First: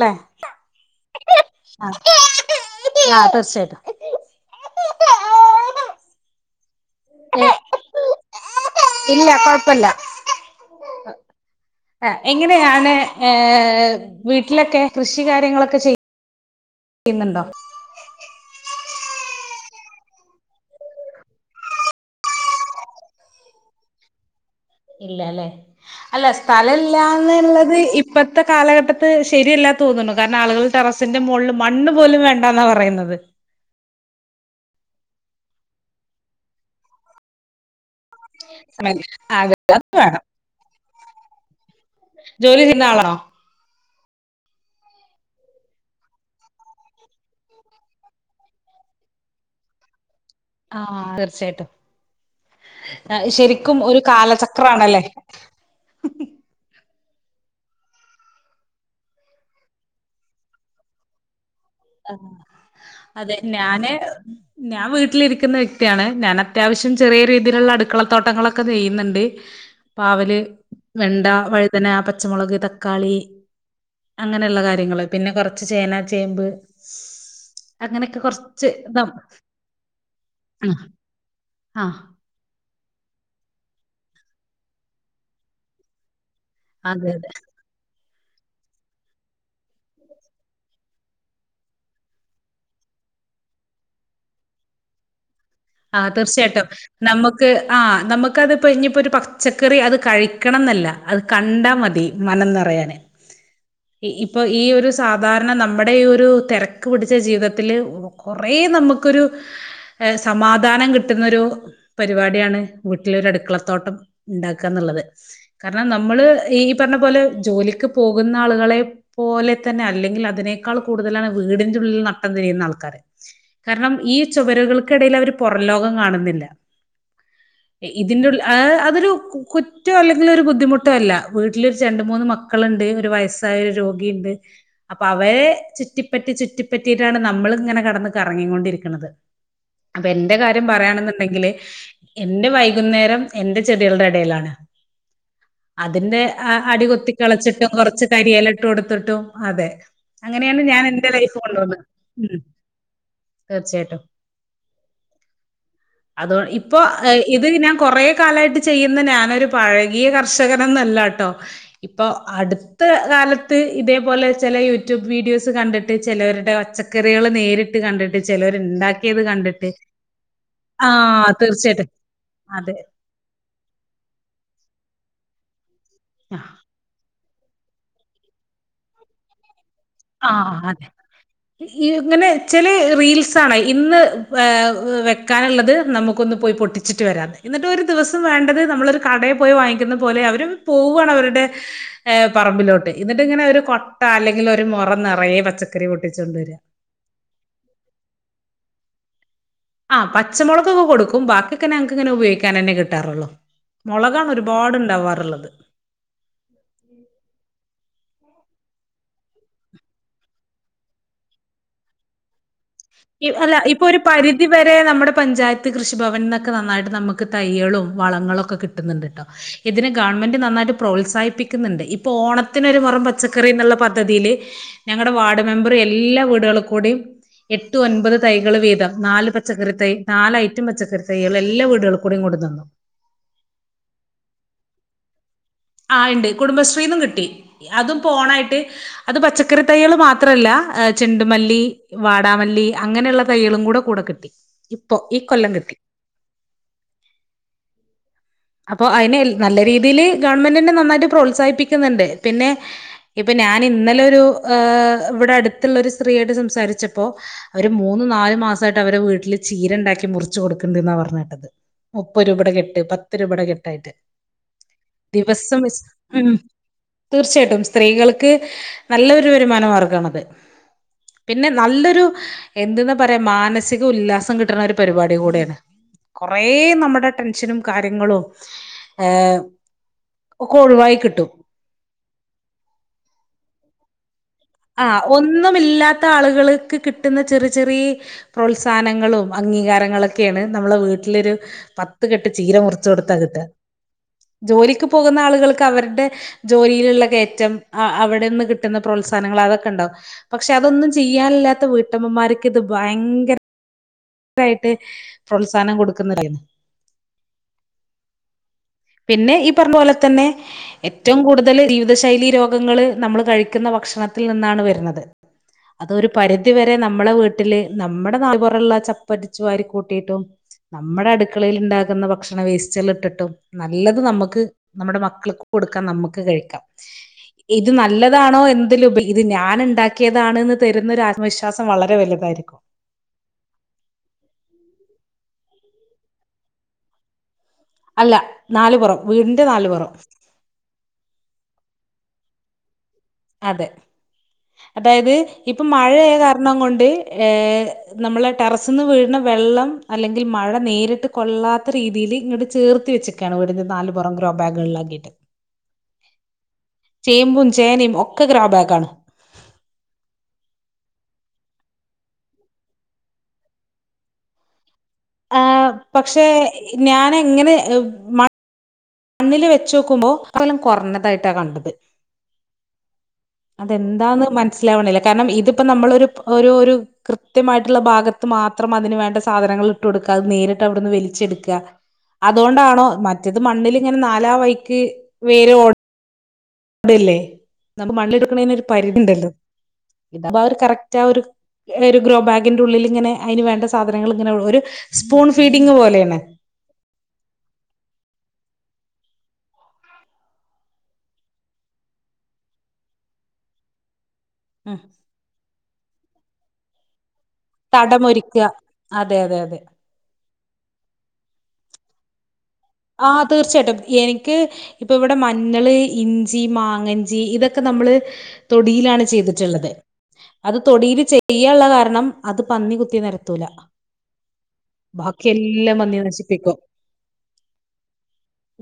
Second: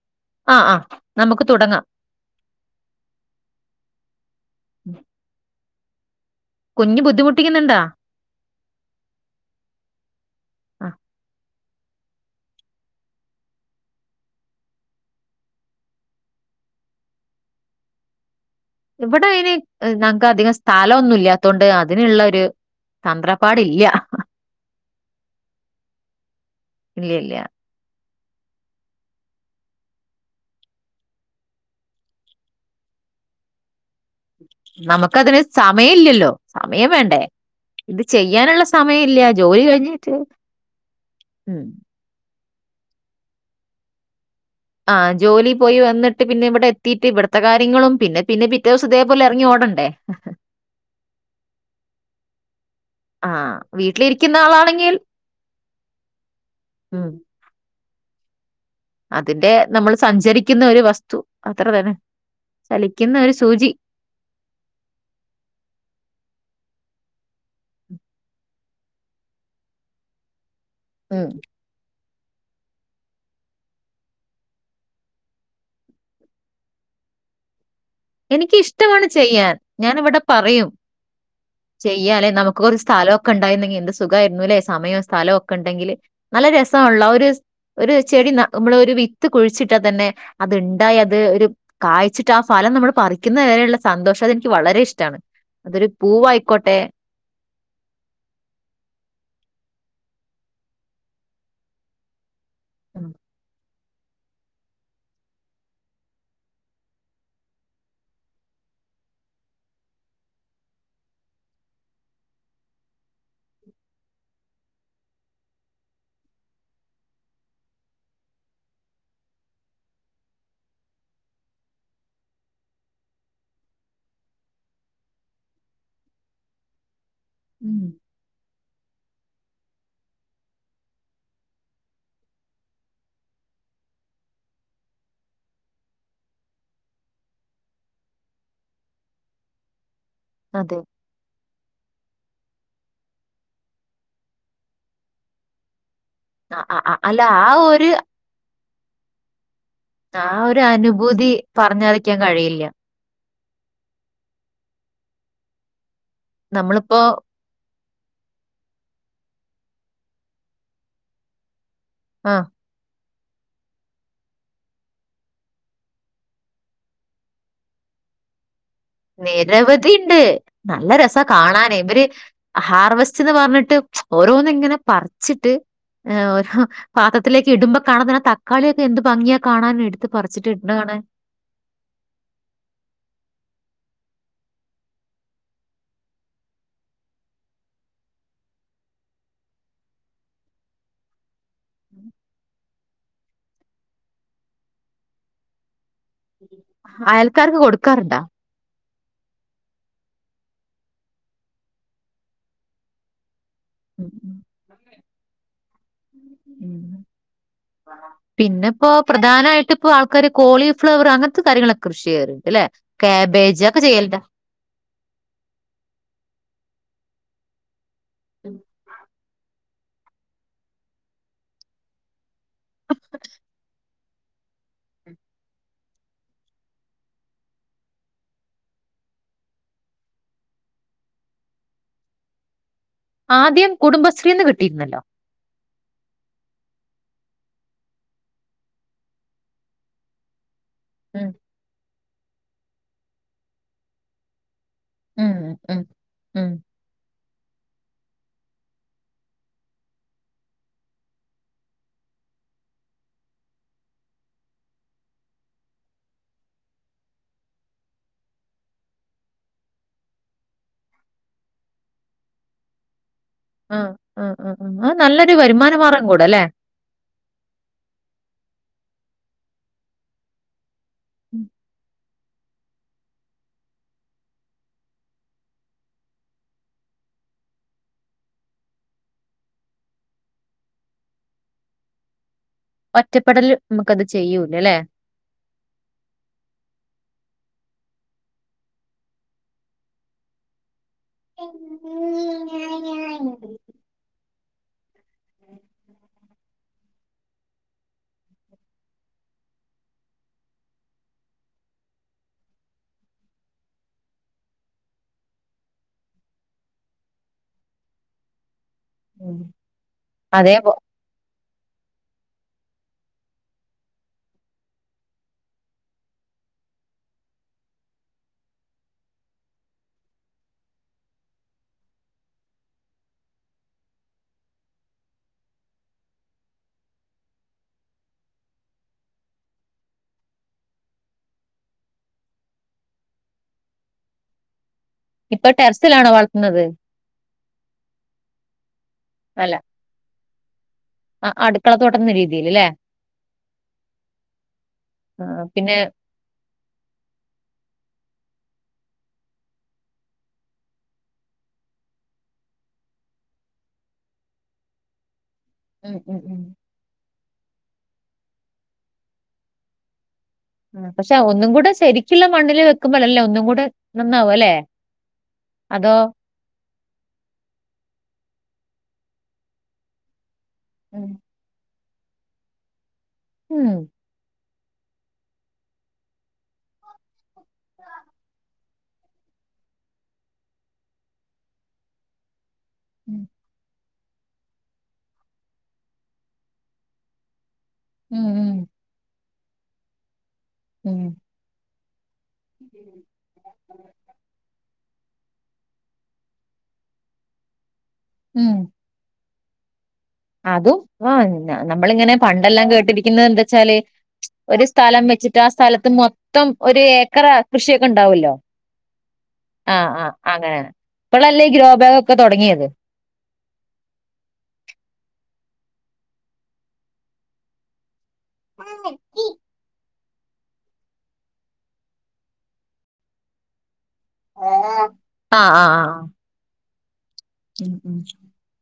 ലേ. ആഹ് ആഹ് നമുക്ക് തുടങ്ങാം. ആഹ് തീർചയായിട്ടും. ഉം കുഞ്ഞ് ഏ ബുദ്ധിമുട്ടിക്കുന്നുണ്ടോ. ഇല്ല കൊഴപ്പല്ല. [inaudible] ആ എങ്ങനെയാണ് ഏ വീട്ടിലൊക്കെ കൃഷി കാര്യങ്ങളൊക്കെ ചെയ് യ്യ്ന്നുണ്ടോ. ഇവിടെ അതിന് ങ്ങക്ക് അധികം സ്ഥലൊന്നും ഇല്ലാത്തൊണ്ട് അതിനുള്ള ഒരു തന്ത്രപ്പാടില്ല ഇല്ല അല്ലെ അല്ല സ്ഥല ഇല്ല ഇല്ല ഇല്ലാന്നുള്ളത് ഇപ്പത്തെ കാലഘട്ടത്ത് ശരിയല്ല തോന്നുന്നു കാരണം ആളുകൾ ടെറസിന്റെ മുകളിൽ മണ്ണ് പോലും വേണ്ടാന്നാ പറയുന്നത് നമുക്ക് അതിന് സമയം ഇല്ലല്ലോ സമയം വേണ്ടേ ഇത് ചെയ്യാനുള്ള അതെ സമയം ഇല്ല ജോലി അത് കഴിഞ്ഞിട്ട് വേണം ഉം ജോലി ചെയ്യുന്ന ആളാണോ ആഹ് ജോലി പോയിന്നിട്ട് പിന്നെ ഇവിടെ എത്തിട്ട് ഇവിടുത്തെ കാര്യങ്ങളും പിന്ന പിന്ന പിറ്റ്യേ ദിവസം ഇതേപോലെ ഇറങ്ങി ഓടണ്ടേ [inaudible] ആഹ് തീർച്ചയായിട്ടും ആഹ് ശരിക്കും ഒരു വീട്ടിലിരിക്കുന്ന കാലചക്ര ആളാണെങ്കിൽ ആണല്ലേ ഉം അതിന്റെ നമ്മൾ സഞ്ചരിക്കുന്ന ഒരു വസ്തു അത്ര തന്നെ ആഹ് ചലിക്കുന്ന ഒരു അതെ സൂചി ഞാന് ഞാൻ വീട്ടിലിരിക്കുന്ന വ്യക്തിയാണ് ഞാൻ അത്യാവശ്യം ചെറിയ രീതിയിലുള്ള അടുക്കളത്തോട്ടങ്ങളൊക്കെ നെയ്യുന്നുണ്ട് പാവല് വെണ്ട ഉം വഴുതന പച്ചമുളക് തക്കാളി അങ്ങനെയുള്ള കാര്യങ്ങള്ൾ പിന്നെ കൊറച്ച് ചേന ചേമ്പ് അങ്ങനെയൊക്കെ എനിക്ക് കൊറച്ച് ഇതാ ഇഷ്ടമാണ് ചെയ്യാൻ ഞാൻ ഇവിടെ പറയും ആഹ് ചെയ്യാലെ നമുക്ക് ഒരു സ്ഥലൊക്കെ ഉണ്ടായിരുന്നെങ്കിൽ എന്ത് സുഖായിരുന്നല്ലേ സമയോ സ്ഥലമൊക്കെ ഉണ്ടെങ്കില് നല്ല രസാനള്ളോ അതെ അതെ ഒരു ഒരു ചെടി ന നമ്മള് ഒരു വിത്ത് കുഴിച്ചിട്ടാ തന്നെ അത്ണ്ടായ അത് ഒരു കായ്ച്ചിട്ട് ആ ഫലം നമ്മൾ പറിക്കുന്ന വരെയുള്ള സന്തോഷം അതെനിക്ക് വളരെ ഇഷ്ടമാണ് അതൊരു ആ തീർച്ചയായിട്ടും. പൂവായിക്കോട്ടെ നമുക്ക് ആ നമുക്ക് അതിപ്പോ ഇനിപ്പോ ഒരു പച്ചക്കറി അത് കഴിക്കണം എന്നല്ല അത് കണ്ടാ മതി മനം നിറയാന് ഉം. ഇപ്പൊ ഈ ഒരു സാധാരണ നമ്മുടെ ഈ ഒരു തിരക്ക് പിടിച്ച ജീവിതത്തില് കുറേ നമുക്കൊരു ഏഹ് സമാധാനം കിട്ടുന്നൊരു പരിപാടിയാണ് വീട്ടിലരു അടുക്കളത്തോട്ടം ഉണ്ടാക്കുക എന്നുള്ളത് കാരണം നമ്മള് ഈ പറഞ്ഞ പോലെ ജോലിക്ക് പോകുന്ന ആളുകളെ പോലെ തന്നെ അല്ലെങ്കിൽ അതിനേക്കാൾ കൂടുതലാണ് വീടിന്റെ ഉള്ളിൽ നട്ടം തിരിയുന്ന ആൾക്കാര് കാരണം ഈ ചുവരുകൾക്കിടയിൽ അവര് പുറംലോകം കാണുന്നില്ല ഉം. ഇതിന്റെ ഉള്ളി അതൊരു കുറ്റോ അല്ലെങ്കിൽ ഒരു ബുദ്ധിമുട്ടോ അല്ല വീട്ടിലൊരു രണ്ട മൂന്ന് മക്ക മക്കളുണ്ട് ഒരു വയസ്സായ ഒരു രോഗിയുണ്ട് അപ്പൊ അവരെ ചുറ്റിപ്പറ്റി ചുറ്റിപ്പറ്റിയിട്ടാണ് നമ്മള ഇങ്ങനെ കടന്ന കറങ്ങിക്കൊണ്ടിരിക്കുന്നത് അപ്പൊ എന്റെ കാര്യം അതെ പറയാണെന്നുണ്ടെങ്കില് എന്റെ വൈകുന്നേരം എൻറെ ചെടികളുടെ ഇടയിലാണ് അതിന്റെ ആ അ- അ- അ- അടികൊത്തി അല്ല ആ കളച്ചിട്ടും ഒരു കൊറച്ച് കരില ഇട്ടും കൊടുത്തിട്ടും അതെ ആ ഒരു അങ്ങനെയാണ് ഞാൻ എന്റെ അനുഭൂതി ലൈഫ് കൊണ്ടിർന്ന പറഞ്ഞറിയിക്കാൻ കഴിയില്ല തീർച്ചയായിട്ടും അത ഇപ്പൊ നമ്മളിപ്പോ ഇ അത് ഞാൻ കൊറെ കാലായിട്ട് ചെയ്യുന്ന ഞാനൊരു പഴകിയ കർഷകനൊന്നല്ലട്ടോ ഇപ്പോ ആ അടു ത്ത കാലത്ത് ഇതേപോലെ ചില യൂട്യൂബ് വീഡിയോസ് കണ്ടിട്ട് ചിലവരുടെ ഒച്ച പചക്കറികളൾ നേരിട്ട് കണ്ടിട്ട് ചിലവരുണ്ടാക്കി നിരവധി ഉണ്ട് നല്ല രസ ആഹ് കാണാനേ തീർച്ചയായിട്ടും. ഇവര് അതെ. ഹാർവസ്റ്റ് എന്ന് പറഞ്ഞിട്ട് ഓരോന്ന്ങ്ങനെ പറ്ച്ച്ട്ട് ആഹ്. ഓരോ പാത്രത്തിലേക്ക് ഇടുമ്പോ തക്കാളിയൊക്കെ എന്ത് ഭംഗിയാ കാണാന് എ ആഹ് അതെ ഈ ഇങ്ങനെ ചെലെ റീൽസ ആണ ഇന്ന് വെക്കാനുള്ളത് നമുക്കൊന്ന് പോയി പൊട്ടി വച്ചിട്ട് വരാ എന്നിട്ട് ഒരു ദിവസം വേണ്ടത് ചിട്ട് വര ഇന്നട്ട് ഒരുദിവസം വേണ്ടത് നമ്മൾ കടയിൽ പോയി വാങ്ങിക്കുന്ന പോലെ അവർ പോവാണ് അവരുടെ യേ പറമ്പിലോട്ട് എന്നിട്ട് ഇങ്ങനെ ഒരു കൊട്ട അല്ലെങ്കിൽ ഒരു മൊറം നിറയെ പച്ചക്ക പച്ച കറി പൊട്ടിച്ചൊണ്ട വരും അയൽക്കാർക്ക് കൊടുക്കാറുണ്ടൊ ആ ഹ് പച്ചമൊളകൊക്കെ കൊടുക്കും ബാക്കിയൊക്കെ ഞങ്ങക്ക് ഇങ്ങനെ ഉപയൊഗിക്കാൻ തന്നെ കിട്ടാറൊള്ളോ ഉം മൊളകാണ് ഉം ഒരുപാടുണ്ടാവാറുള്ളത് ആഹ് പിന്നെ ഇപ്പോൊ പ്രധാനമായിട്ട് ഇപ്പൊ ആൾക്കാര് കോളിഫ്ലവർ അങ്ങനത്തെ കാര്യങ്ങളൊക്കെ കൃഷി ചെയ്യാരിക്കും അല്ലെ കേബേജ് അതൊക്കെ ചെയ്യല്ണ്ടൊ ഇതുവരെ നമ്മുടെ പഞ്ചായത്ത് കൃഷിഭവനിന്നൊക്കെ നന്നായിട്ട് നമു ക്ക് തയ്യേളും വളങ്ങളും ഒക്കെ കിട്ടുന്നുണ്ട് ട്ടോ ഇതിനെ ഗവൺമെന്റ് നന്നായിട്ട് പ്രോത്സാഹിപ്പിക്കുന്നുണ്ട് ഇപ്പൊ ഓണത്തിനൊരു മൊറം പച്ചക്കറി എന്നുള്ള പ പദ്ധതിയില് ഞങ്ങളുടെ വാർഡ് മെമ്പർ എല്ലാ വീടുകളൾ കൂടി എട്ട് ഒൻപത് തൈകൾ വീതം നാല് പച്ചക്കറി തൈ നാല് ഐറ്റം പച്ചക്കറി തൈകൾ എല്ലാ വീടുകൾ കൂടെയും കൊട് നിന്നു ആദ്യം കുടുംബശ്രീന്ന് കിട്ടിയിരുന്നല്ലോ ആ ഹ് ഉണ്ട് കുടുംബശ്രീന്നും കിട്ടി അതും പോ ഓണായിട്ട് അത് പച്ചക്കറി തയ്യകള് മാത്രല്ല ഉം ചെണ്ടുമല്ലി വാടാമല്ലി അങ്ങനെയുള്ള തയ്കളും കൂടെ കൂടെ കിട്ടി ഇപ്പൊ ഈ ഉം കൊല്ലം കിട്ടി ഉം ഉം. അപ്പൊ അതിന് നല്ല രീതിയില് ഗവൺമെന്റ് തന്നെ നന്നായിട്ട് പ്രോത്സാഹിപ്പിക്കുന്നുണ്ട് പിന്നെ ഇപ്പൊ ഞാൻ ഇന്നലെ ഒരു ഇവിടെ അടുത്തുള്ള ഒരു സ്ത്രീയായിട്ട് സംസാരിച്ചപ്പോൾ അവര് മൂന്നു നാല് മാസമായിട്ട് അവരെ വീട്ടില് ചീര ഉണ്ടാക്കി മുറിച്ചു കൊടുക്ക്ണ്ട്ന്നാ പറഞ്ഞ് കേട്ടത് മുപ്പത് രൂപയുടെ കെട്ട് പത്ത് രൂപയുടെ കെട്ടായിട്ട് ആഹ് ആഹ് ആഹ് ആഹ് നല്ലൊരു ദിവസം വരുമാന മാർഗം കൂട ഉം ല്ലേ തീർച്ചയായിട്ടും സ്ത്രീകൾക്ക് നല്ലൊരു വരുമാന മാർഗമാണത് പിന്നെ നല്ലൊരു എന്തന്നാ പറയാ മാനസിക ഉല്ലാസം കിട്ടണ ഒരു പരിപാടി കൂടെയാണ് കൊറേ നമ്മുടെ ടെൻഷനും കാര്യങ്ങളും ഏഹ് ഒക്കെ ഒഴിവായി കിട്ടും ഒറ്റപ്പെടൽല് നമുക്ക്ത് ചെയ്യൂല ല്ലേ. ആഹ് ഒന്നുമില്ലാത്ത ആളുകള്ക്ക് കിട്ടുന്ന ചെറ് ചെറ്യേ പ്രോത്സാഹനങ്ങളും അംഗീകാരങ്ങളൊക്കെയാണ് നമ്മളെ വീട്ടിലൊരു. പത്ത് കെട്ട് ചീര മുറിച്ചു കൊടുത്താ കിട്ടാ ജോലിക്ക് പോകുന്ന ആളുകള്ക്ക് അവരുടെ ജോലിയിലുള്ള കയറ്റം അവിടെന്ന് കിട്ടുന്ന പ്രോത്സാ ഹനങ്ങൾ അതൊക്കണ്ടാവും പക്ഷെ അതൊന്നും ചെയ്യാനില്ലാത്ത വീട്ടമ്മമാര്ക്ക് ഇത് ഭയങ്കര രായിട്ട് പ്രോത്സാഹനം കൊടുക്കുന്നരായി പിന്നെ ഉം ഈ പറഞ്ഞ പോലെ തന്നെ. അതേ പോ- ഏറ്റവും കൂടുതല് ജീവിതശൈലി രോഗങ്ങള് നമ്മള് കഴിക്കുന്ന ഭക്ഷണത്തിൽ നിന്നാണ് വരുന്നത്. അതൊരു പരിധിവരെ നമ്മളെ വീട്ടില് നമ്മുടെ നാട്ട് പൊറള്ള ച പ്പടിച്ചുവാരി കൂട്ടീട്ടും നമ്മടെ അടുക്കളയിൽ ണ്ടാക്കുന്ന ഭക്ഷണ വേസ്റ്റേൽ ഇട്ടിട്ടും നല്ലത് നമ്മുക്ക് നമ്മടെ മക്കള്ക്ക് കൊടുക്കാ നമ്മക്ക് കഴിക്കാം ഇത് നല്ലതാണോ എന്ത്‌ലും ഇത് ഞാൻ ണ്ടാക്കിയതാണ്ന്ന് തെരുന്നൊര വിശ്വാസം വളരെ വലുതായിരിക്കും ഇപ്പൊ ടെർസിലാണോ വളർത്തുന്നത് അല്ല നാല് പൊറം വീട്ന്റെ നാല് പൊറം ആ അട്ക്കള തോട്ടെ ന്ന രീതില്ലേ അതെ അതായത് ആ ഇപ്പൊ പിന്നെ മഴായ കാരണങൊണ്ട് ഏഹ് നമ്മളെ ടെറസ്ന്ന് വീഴ്ന്ന വെള്ളം അല്ലെങ്കിൽ മഴ നേരിട്ട് കൊള്ളാത്ത രീതീല് ഇങ്ങട്ട് ചേർത്തി വെച്ച് ക്കാണ് വീടിന്റെ നാല് പൊറം ഗ്രോ ബാഗുകളിലാക്കിട്ട് ഉം ഉം ഉം ചേമ്പും ചേനേം ഒക്കെ ഗ്രോ ബാഗാണ് അ പക്ഷെ ഒന്നും കൂടെ ശെരിക്ക്ള്ള മണ്ണില് വെക്കുമ്പളല്ലേ ഒന്നും കൂടെ നന്നാവ ല്ലേ ആ പക്ഷെ ഞാനെങ്ങനെ മ മണ്ണില് വെച്ചോക്കുമ്പോ ഇക്കൊല്ലം ഉം കൊർഞ്ഞതായിട്ട കണ്ടത് ഉം അതെന്താന്ന് മനസ്സിലാവണില്ല കാരണം ഇതിപ്പോ നമ്മളൊരു ഒരു ഒരു കൃത്യമായിട്ടുള്ള ഭാഗത്ത് മാത്രം അതിന് വേണ്ട സാധനങ്ങൾ ഇട്ട് കൊടുക്ക അത് നേരിട്ട് അവ്ട്ന്ന് വെലിച്ചെട്ക്ക അതോണ്ടാണോ ഉം മറ്റത് മണ്ണിൽങ്ങനെ നാലാ വൈക്ക് വേരോ ടല്ലേ നമ്മക്ക് ഉം ഉം മണ്ണില്ട്ടൊട്ക്ക്ണേനൊരു പരിധി ണ്ടല്ലോ ഇതാവുമ്പോ കറക്റ്റാ ഉം. ആ ഒരു ഒര് ഗ്രോ ബാഗിന്റെ ഉള്ളില്ങ്ങനെ അയിന് വേണ്ട സാധനങ്ങള് ങ്ങനെ ഒരു സ്പൂൺ ഫീഡിങ് പോലേണ് ഉം അതും ആ നമ്മളിങ്ങനെ പണ്ടെല്ലാം കേട്ടിരിക്കുന്നത് എന്താച്ചാല് ഒര് സ്ഥലം വെച്ച്ട്ട് ട്ടാ സ്ഥലത്ത് മൊത്തം ഒര് ഏക്കറ കൃഷിയൊക്കെണ്ടാവല്ലോ തടമൊരുക്കുക അതെ അതെ അതെ ആഹ് ആഹ് അങ്ങനെ പ്പളല്ലേ ഈ ഗ്രോബാഗൊക്കെ തൊടങ്യേത് ആഹ് തീർച്ചയായിട്ടും എനിക്ക് ഇപ്പൊ ഇവടെ മഞ്ഞള്, ഇഞ്ചി, മാങ്ങഞ്ചി ഇതൊക്കെ നമ്മള് തൊടിയിലാണ് ചെയ്ത്ട്ട്ള്ളത് അത് തൊടീല് ചെയ്യാള്ള കാരണം അത് പന്നി കുത്തി നെരത്തൂല ആഹ് ആഹ് ബാക്കിയെല്ലം ആഹ് പന്നി നശിപ്പിക്കും ഉം ഉം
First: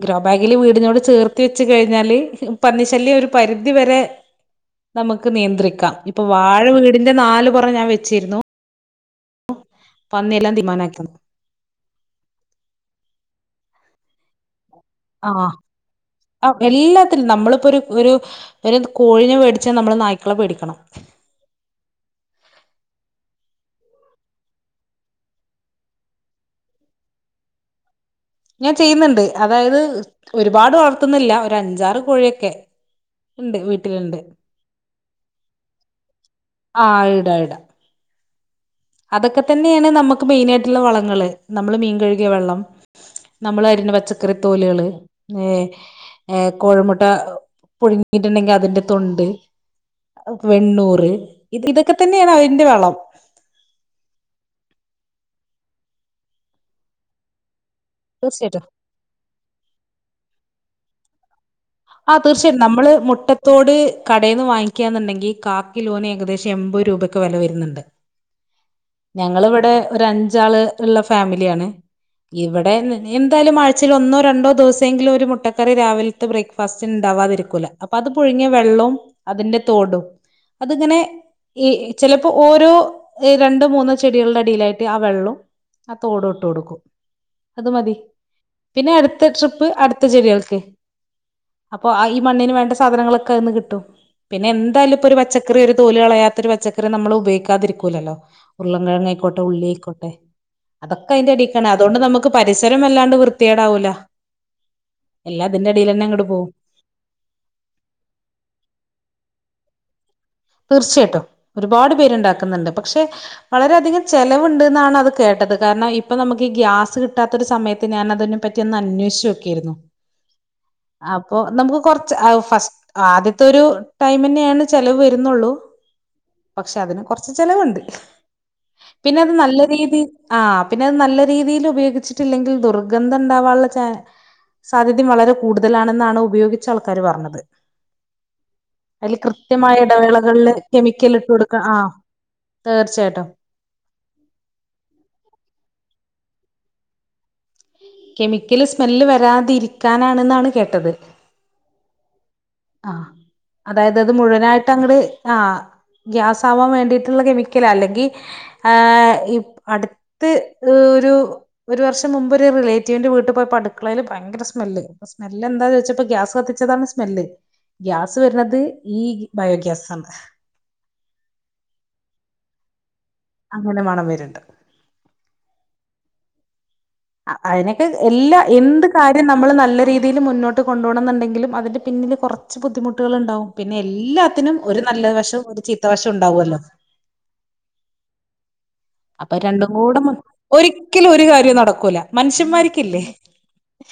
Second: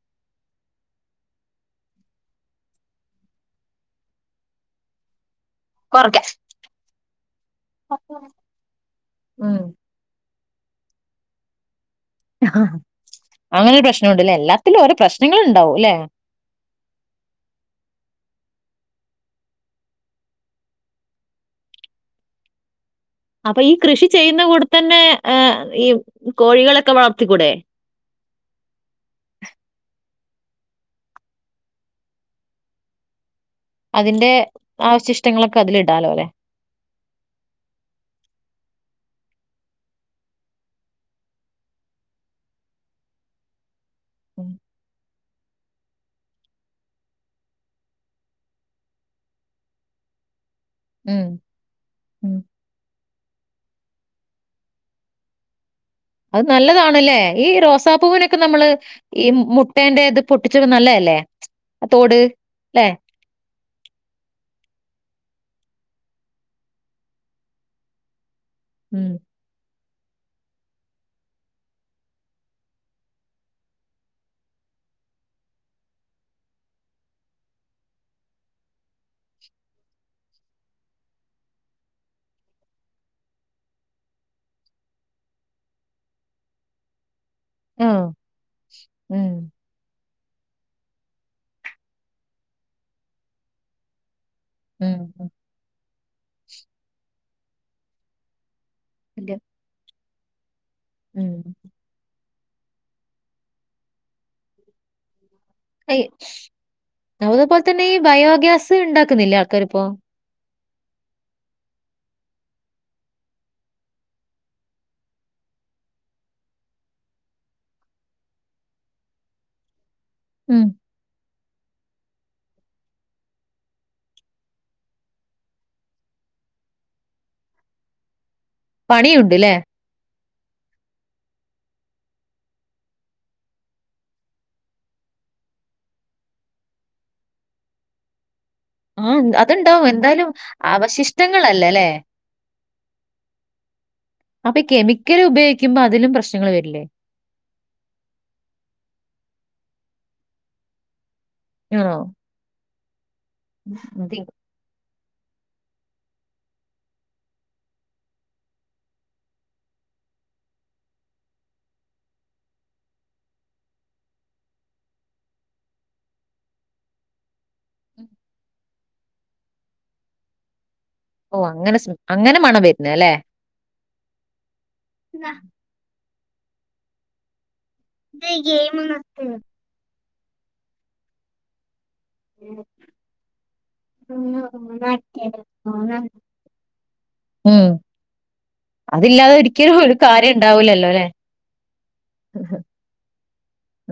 ഗ്രോബാഗില് വീട്നോട് ചേർത്തി വെച്ച് കഴിഞ്ഞാല് പന്നിശല്യം ഒരു പരിധി വെരെ നമുക്ക് നിയന്ത്രിക്കാം ഇപ്പൊ കൊറക്കാം വാഴ വീടിന്റെ നാല് പുറ ഞാൻ വെച്ചിരുന്നു. ആഹ് [unintelligible] ആഹ് അങ്ങനൊര് പ്രശ്‌നുണ്ട്ലെ എല്ലാത്തിലും ഓരോ പ്രശ്നങ്ങള്ണ്ടാവും ലെ ആ എല്ലാത്തിനും നമ്മളിപ്പോ ഒരു ഒരു ഒരു കോഴിനെ വേടിച്ച നമ്മള് നായ്ക്കളെ പേടിക്കണം അപ്പൊ ഈ കൃഷി ചെയ്യുന്ന കൂടത്തെന്നെ എ ഈ കോഴികളൊക്കെ വളർത്തിക്കൂടെ ഞാൻ ചെയ്യ്ന്ന്ണ്ട് അതായത് ഒരുപാട് വളർത്തുന്നില്ല ഒരഞ്ചാറ് കോഴിയൊക്കെ ണ്ട് വീ അതിന്റെ അവശിഷ്ടങ്ങളൊക്കെ അതിലിടാലോലേ ആഹ് ഇടാ ഇടാ അതൊക്കെത്തെന്നെണ് നമ്മക്ക് മെയിനായിട്ടുള്ള വളങ്ങള് നമ്മള് മീൻ കെഴുകിയ വെള്ളം നമ്മളരിയ്ണ പച്ചക്കറി ഉം തോലാള് ഏ ഏഹ് കോഴിമുട്ട പുഴുങ്ങിട്ട്ണ്ടെങ്കി അതിന്റെ തൊണ്ട് അഹ് വെണ്ണൂറ് ഉം ഇത് ഇതൊക്കെ തന്നെയാണ് ഉം. അതിന്റെ വളം അത് നല്ലതാണ്ല്ലേ ഈ റോസാപ്പൂവിനൊക്കെ തീർച്ചയായിട്ടും നമ്മള് ഈ മുട്ടേന്റേത് പൊട്ടിച്ചിട്ന്നെ നല്ലതല്ലേ ആ തോട് ആഹ് തീർച്ചയായിട്ടും ല്ലെ നമ്മള് മുട്ട ത്തോട് കടേന്ന് വാങ്ങിക്കാന്നുണ്ടെങ്കി കാക്കിലോന് ഏകദേശം എമ്പത് രൂപൊക്കെ വെല വെരുന്നുണ്ട് ഉം ഞങ്ങളിവിടെ ഒരഞ്ചാള് ഇള്ള ഫാമിലിയാണ് ഇവിടെ എന്തായാലും ആഴ്ചേലൊന്നോ രണ്ടോ ദിവസെങ്കിലും ഒരു മുട്ടക്കറി രാവിലെ ത്തെ ബ്രേക്ക്ഫാസ്സ്റ്റിന്ണ്ടാവാതിരിക്കൂല അപ്പൊ അത് പുഴുങ്ങിയ വെള്ളോം അതിന്റെ തോടും അത്ങ്ങനെ ഈ ചിലപ്പോ ഓരോ ഏഹ് രണ്ടോ മൂന്നോ ചെടികൾടെ അടിയിലായിട്ട് ആഹ് വെള്ളോം ആഹ് തോടും ഇട്ട് കൊടുക്കും അത് മതി ആഹ് പിന്നെ അട്ത്ത ഉം ട്രിപ്പ് അടുത്ത ചെടികൾക്ക് അപ്പൊ ആഹ് ഈ മണ്ണിന് വേണ്ട സാധനങ്ങളൊക്കെ അതിന്ന് കിട്ടും ഉം പിന്നെന്തായാലും ഇപ്പൊരു ഉം പച്ച ക്കറി ഒരു തോല് കളയാത്തൊരു പച്ചക്കറി നമ്മളുപയോഗിക്കാതിരിക്കൂലല്ലോ ഉരുളം ഇല്ല. കെഴങ്ങായ്ക്കോട്ടെ ഉള്ളി ആയ്ക്കോട്ടെ അതൊക്കെ ഉം. അയ്ന്റടീക്കാണ് അതുകൊണ്ട് നമു ക്ക്‌ പരിസരം വല്ലാണ്ട് വൃത്തിയേടാവൂല്ല എല്ലാ അയ് അതപോലെ തന്നെ ഈ ബയോഗ്യാസ്ണ്ടാക്കുന്നില്ലേ ആൾക്കാരിപ്പോ തീർച്ചയായിട്ടും ഒരുപാട് പേരുണ്ടാക്കുന്നുണ്ട് പക്ഷെ വളരെയധികം ചെലവുണ്ട്ന്നാണ് അത് കേട്ടത് കാരണം ഇപ്പം നമുക്ക് ഈ ഗ്യാസ് കിട്ടാത്ത ഒരു സമയത്ത് ഞാനതിന് പറ്റിയൊന്നന്വേഷിച്ചോക്ക്യാരുന്നു ഉം അപ്പൊ നമുക്ക് കൊർച്ച് ആഹ് ഫസ് ആദ്യത്തൊരു ടൈമെന്നെയാണ് ചെലവ് വരുന്നുള്ളൂ പക്ഷെ അതിന് കൊറച്ച് ചെലവ്ണ്ട് പിന്നത് പണിയുണ്ട്‌ല്ലേ? നല്ല രീതി ആഹ് പിന്നത് നല്ല രീതിയിലുപയോഗിച്ചിട്ടില്ലെങ്കിൽ ദുർഗന്ധണ്ടാൻള്ള ചാ സാധ്യതേം വളരെ കൂടുതലാണെന്നാണ് ഉപയോഗിച്ചാൾക്കാര് പറഞ്ഞത് അയില് ആഹ് കൃത്യമായ അതുണ്ടാവും എന്തായാലും ഇടവേളകളില് കെമിക്കല്ട്ട് കൊടുക്കണം അവശിഷ്ടങ്ങളല്ലല്ലേ? ആഹ് തീർച്ചയായിട്ടും അപ്പീ കെമിക്കലുപയോഗിക്കുമ്പോ അതിലും പ്രശ്നങ്ങള് വരില്ലേ കെമിക്കല് സ്മെല്ല് വരാതിരിക്കാനാണെന്നാണ് കേട്ടത് ആഹ് ആഹ് അതായതത് മുഴുവനായിട്ടങ്ങട് ആഹ് ഗ്യാസാവാൻ വേണ്ടിയിട്ടുള്ള കെമിക്കലാ അല്ലെങ്കി ആഹ് ഇവ് അടുത്ത് ഒരു ഒരു വർഷം മുമ്പൊരു റിലേറ്റീവിന്റെ വീട്ട് പോയപ്പടുക്കളയില് ഭയങ്കര സ്മെല്ല് സ്മെല്ലെന്താ ചോയ്ച്ചപ്പോ ഗ്യാസ് കത്തിച്ചതാണ് സ്മെല്ല് ഗ്യാസ് വര്ണത് ഈ ബയോഗ്യാസാണ് ഓഹ് അങ്ങനെ സ്മെ അങ്ങനെ മണം വരുന്നതല്ലെ അങ്ങനെ മണം വെര്ണ്ട് [unintelligible] അഹ് അയ്നൊക്കെ എല്ലാ എന്ത് കാര്യം നമ്മള് നല്ല രീ തീല് മുന്നോട്ട് കൊണ്ടുപോണോന്ന്ണ്ടെങ്കിലും അതിന്റെ പിന്നില് കൊറച്ച് ബുദ്ധിമുട്ടുകള്ണ്ടാവും പിന്നെ എല്ലാത്തിനും ഒരു നല്ല വശം ഒരു ചീത്തവശം ഉണ്ടാവ്വല്ലോ ഉം അതില്ലാതെ അപ്പ രണ്ടും ഒരിക്കലും ഒരു കൂടെ കാര്യം ഉണ്ടാവൂലല്ലോല്ലേ? ഒരിക്കലും ഒരു കാര്യോം നടക്കൂലാ മനുഷ്യന്മാര്ക്കില്ലേ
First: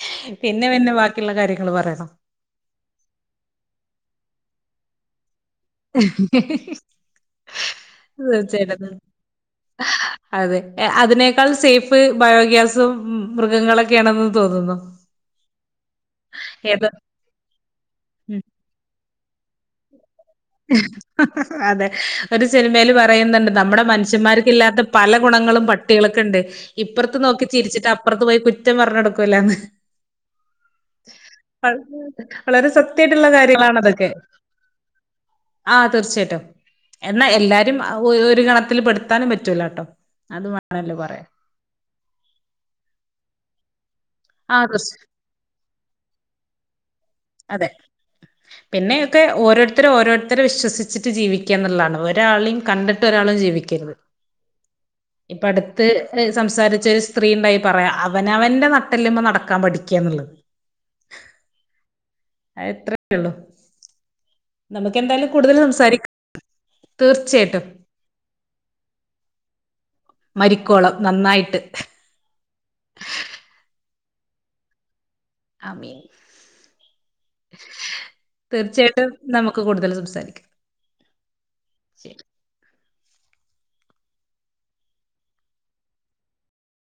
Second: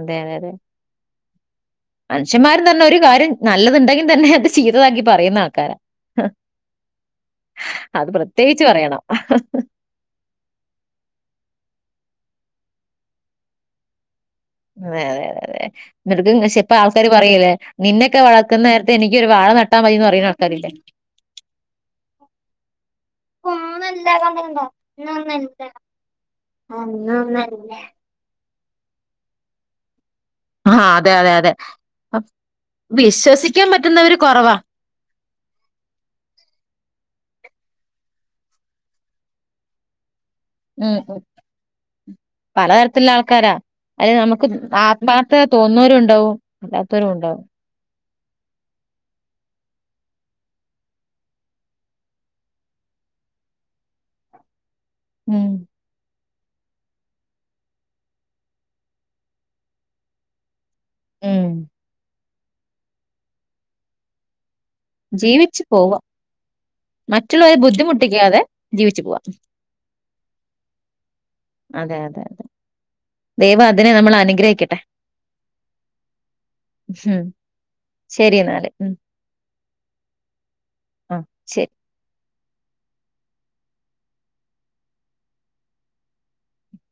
അതെ പിന്നെ പിന്നെ ബാക്കിള്ള കാര്യങ്ങള് പറയണം. മനുഷന്മാരും തന്നെ ഒരു കാര്യം നല്ലത്ണ്ടെങ്കിൽ തന്നെ അത് ചീത്തതാക്കി പറയുന്ന ആൾക്കാരാ. അത് പ്രത്യേകിച്ച് തീർച്ചയായിട്ടും പറയണം. അതെ അതിനേക്കാൾ സേഫ് ബയോഗ്യാസും മൃഗങ്ങള് ഒക്കെയാണെന്ന് തോന്നുന്നു. അതെ അതെ അതെ അതെ. മൃഗങ് പക്ഷെ ഇപ്പ ഏത് ആൾക്കാര് പറയുല്ലേ നിന്നെക്കെ ഉം. വളർക്കുന്ന നേരത്തെ എനി ക്ക്യൊരു വാഴ നട്ടാ മതീന്ന് പറിണ. അതെ. ഒരു സിനിമേല് പറയുന്ന്ണ്ട്. നമ്മുടെ മനുഷ്യന്മാർക്കില്ലാത്ത പല ഗുണങ്ങളും പ ട്ടികൾക്ക് ണ്ട്. ഇ പ്പർത്ത് നോക്കി ചിരിച്ചിട്ട് അപ്പുറത്ത് പോയി കുറ്റം പറഞ്ഞൊടുക്കൂല്ലാന്ന്. ആ അതെ അതെ അതെ വളരെ സത്യായിട്ടുള്ള വിശ്വസിക്കാൻ കാര്യങ്ങളാണതൊക്കെ. പറ്റുന്നവര് കുറവാ ആഹ് തീർച്ചയായിട്ടും. എന്നാൽ എല്ലാരും അ ഒഒരു ഗണത്തിൽ പെടുത്താനും പറ്റൂലാ ട്ടോ. അതും വാ ഉം ഉം. പലതരത്തില്ല ആൾക്കാരാ. അതെ. നമുക്ക് ആഹ് തീർച്ച ആത്മാർത്ഥ തോന്നുന്നവരു ഉണ്ടാവും അല്ലാത്തവരും ഉണ്ടാവും. പിന്നെയൊക്കെ ഓരോരുത്തരും ഓരോരുത്തരെ വിശ്വസിച്ചിട്ട് ജീവിക്ക്യ എന്നുള്ളതാണ്. ഒരാളിം കണ്ടിട്ട് ഒരാളും ജീവിക്കരുത്. ഇപ്പ ഉം അടുത്ത് എഹ് സംസാരിച്ച ഒരു സ്ത്രീ ഉണ്ടായി പറയാ അവനവന്റെ ന ട്ടെല്ല്മ്മ നടക്കാൻ പഠിക്ക്യാ എന്നുള്ളത്. ഉം അഎത്രേ [unintelligible] ള്ളൂ ജീവിച്ചു പോവാ. സംസാരിക്കാം മറ്റുള്ളവരെ തീർച്ചയായിട്ടും ബുദ്ധിമുട്ടിക്കാതെ ജീവിച്ചു പോവാ. മരിക്കോളം നന്നായിട്ട് അതെ അതെ അതെ. ദൈവം അതിന് നമ്മളെ അനുഗ്രഹിക്കട്ടെ. ആമീൻ. ഉം ശരി എന്നാല് ഉം തീർച്ചയായിട്ടും നമുക്ക് കൂടുതൽ സംസാരിക്കാ. ആഹ് ശരി.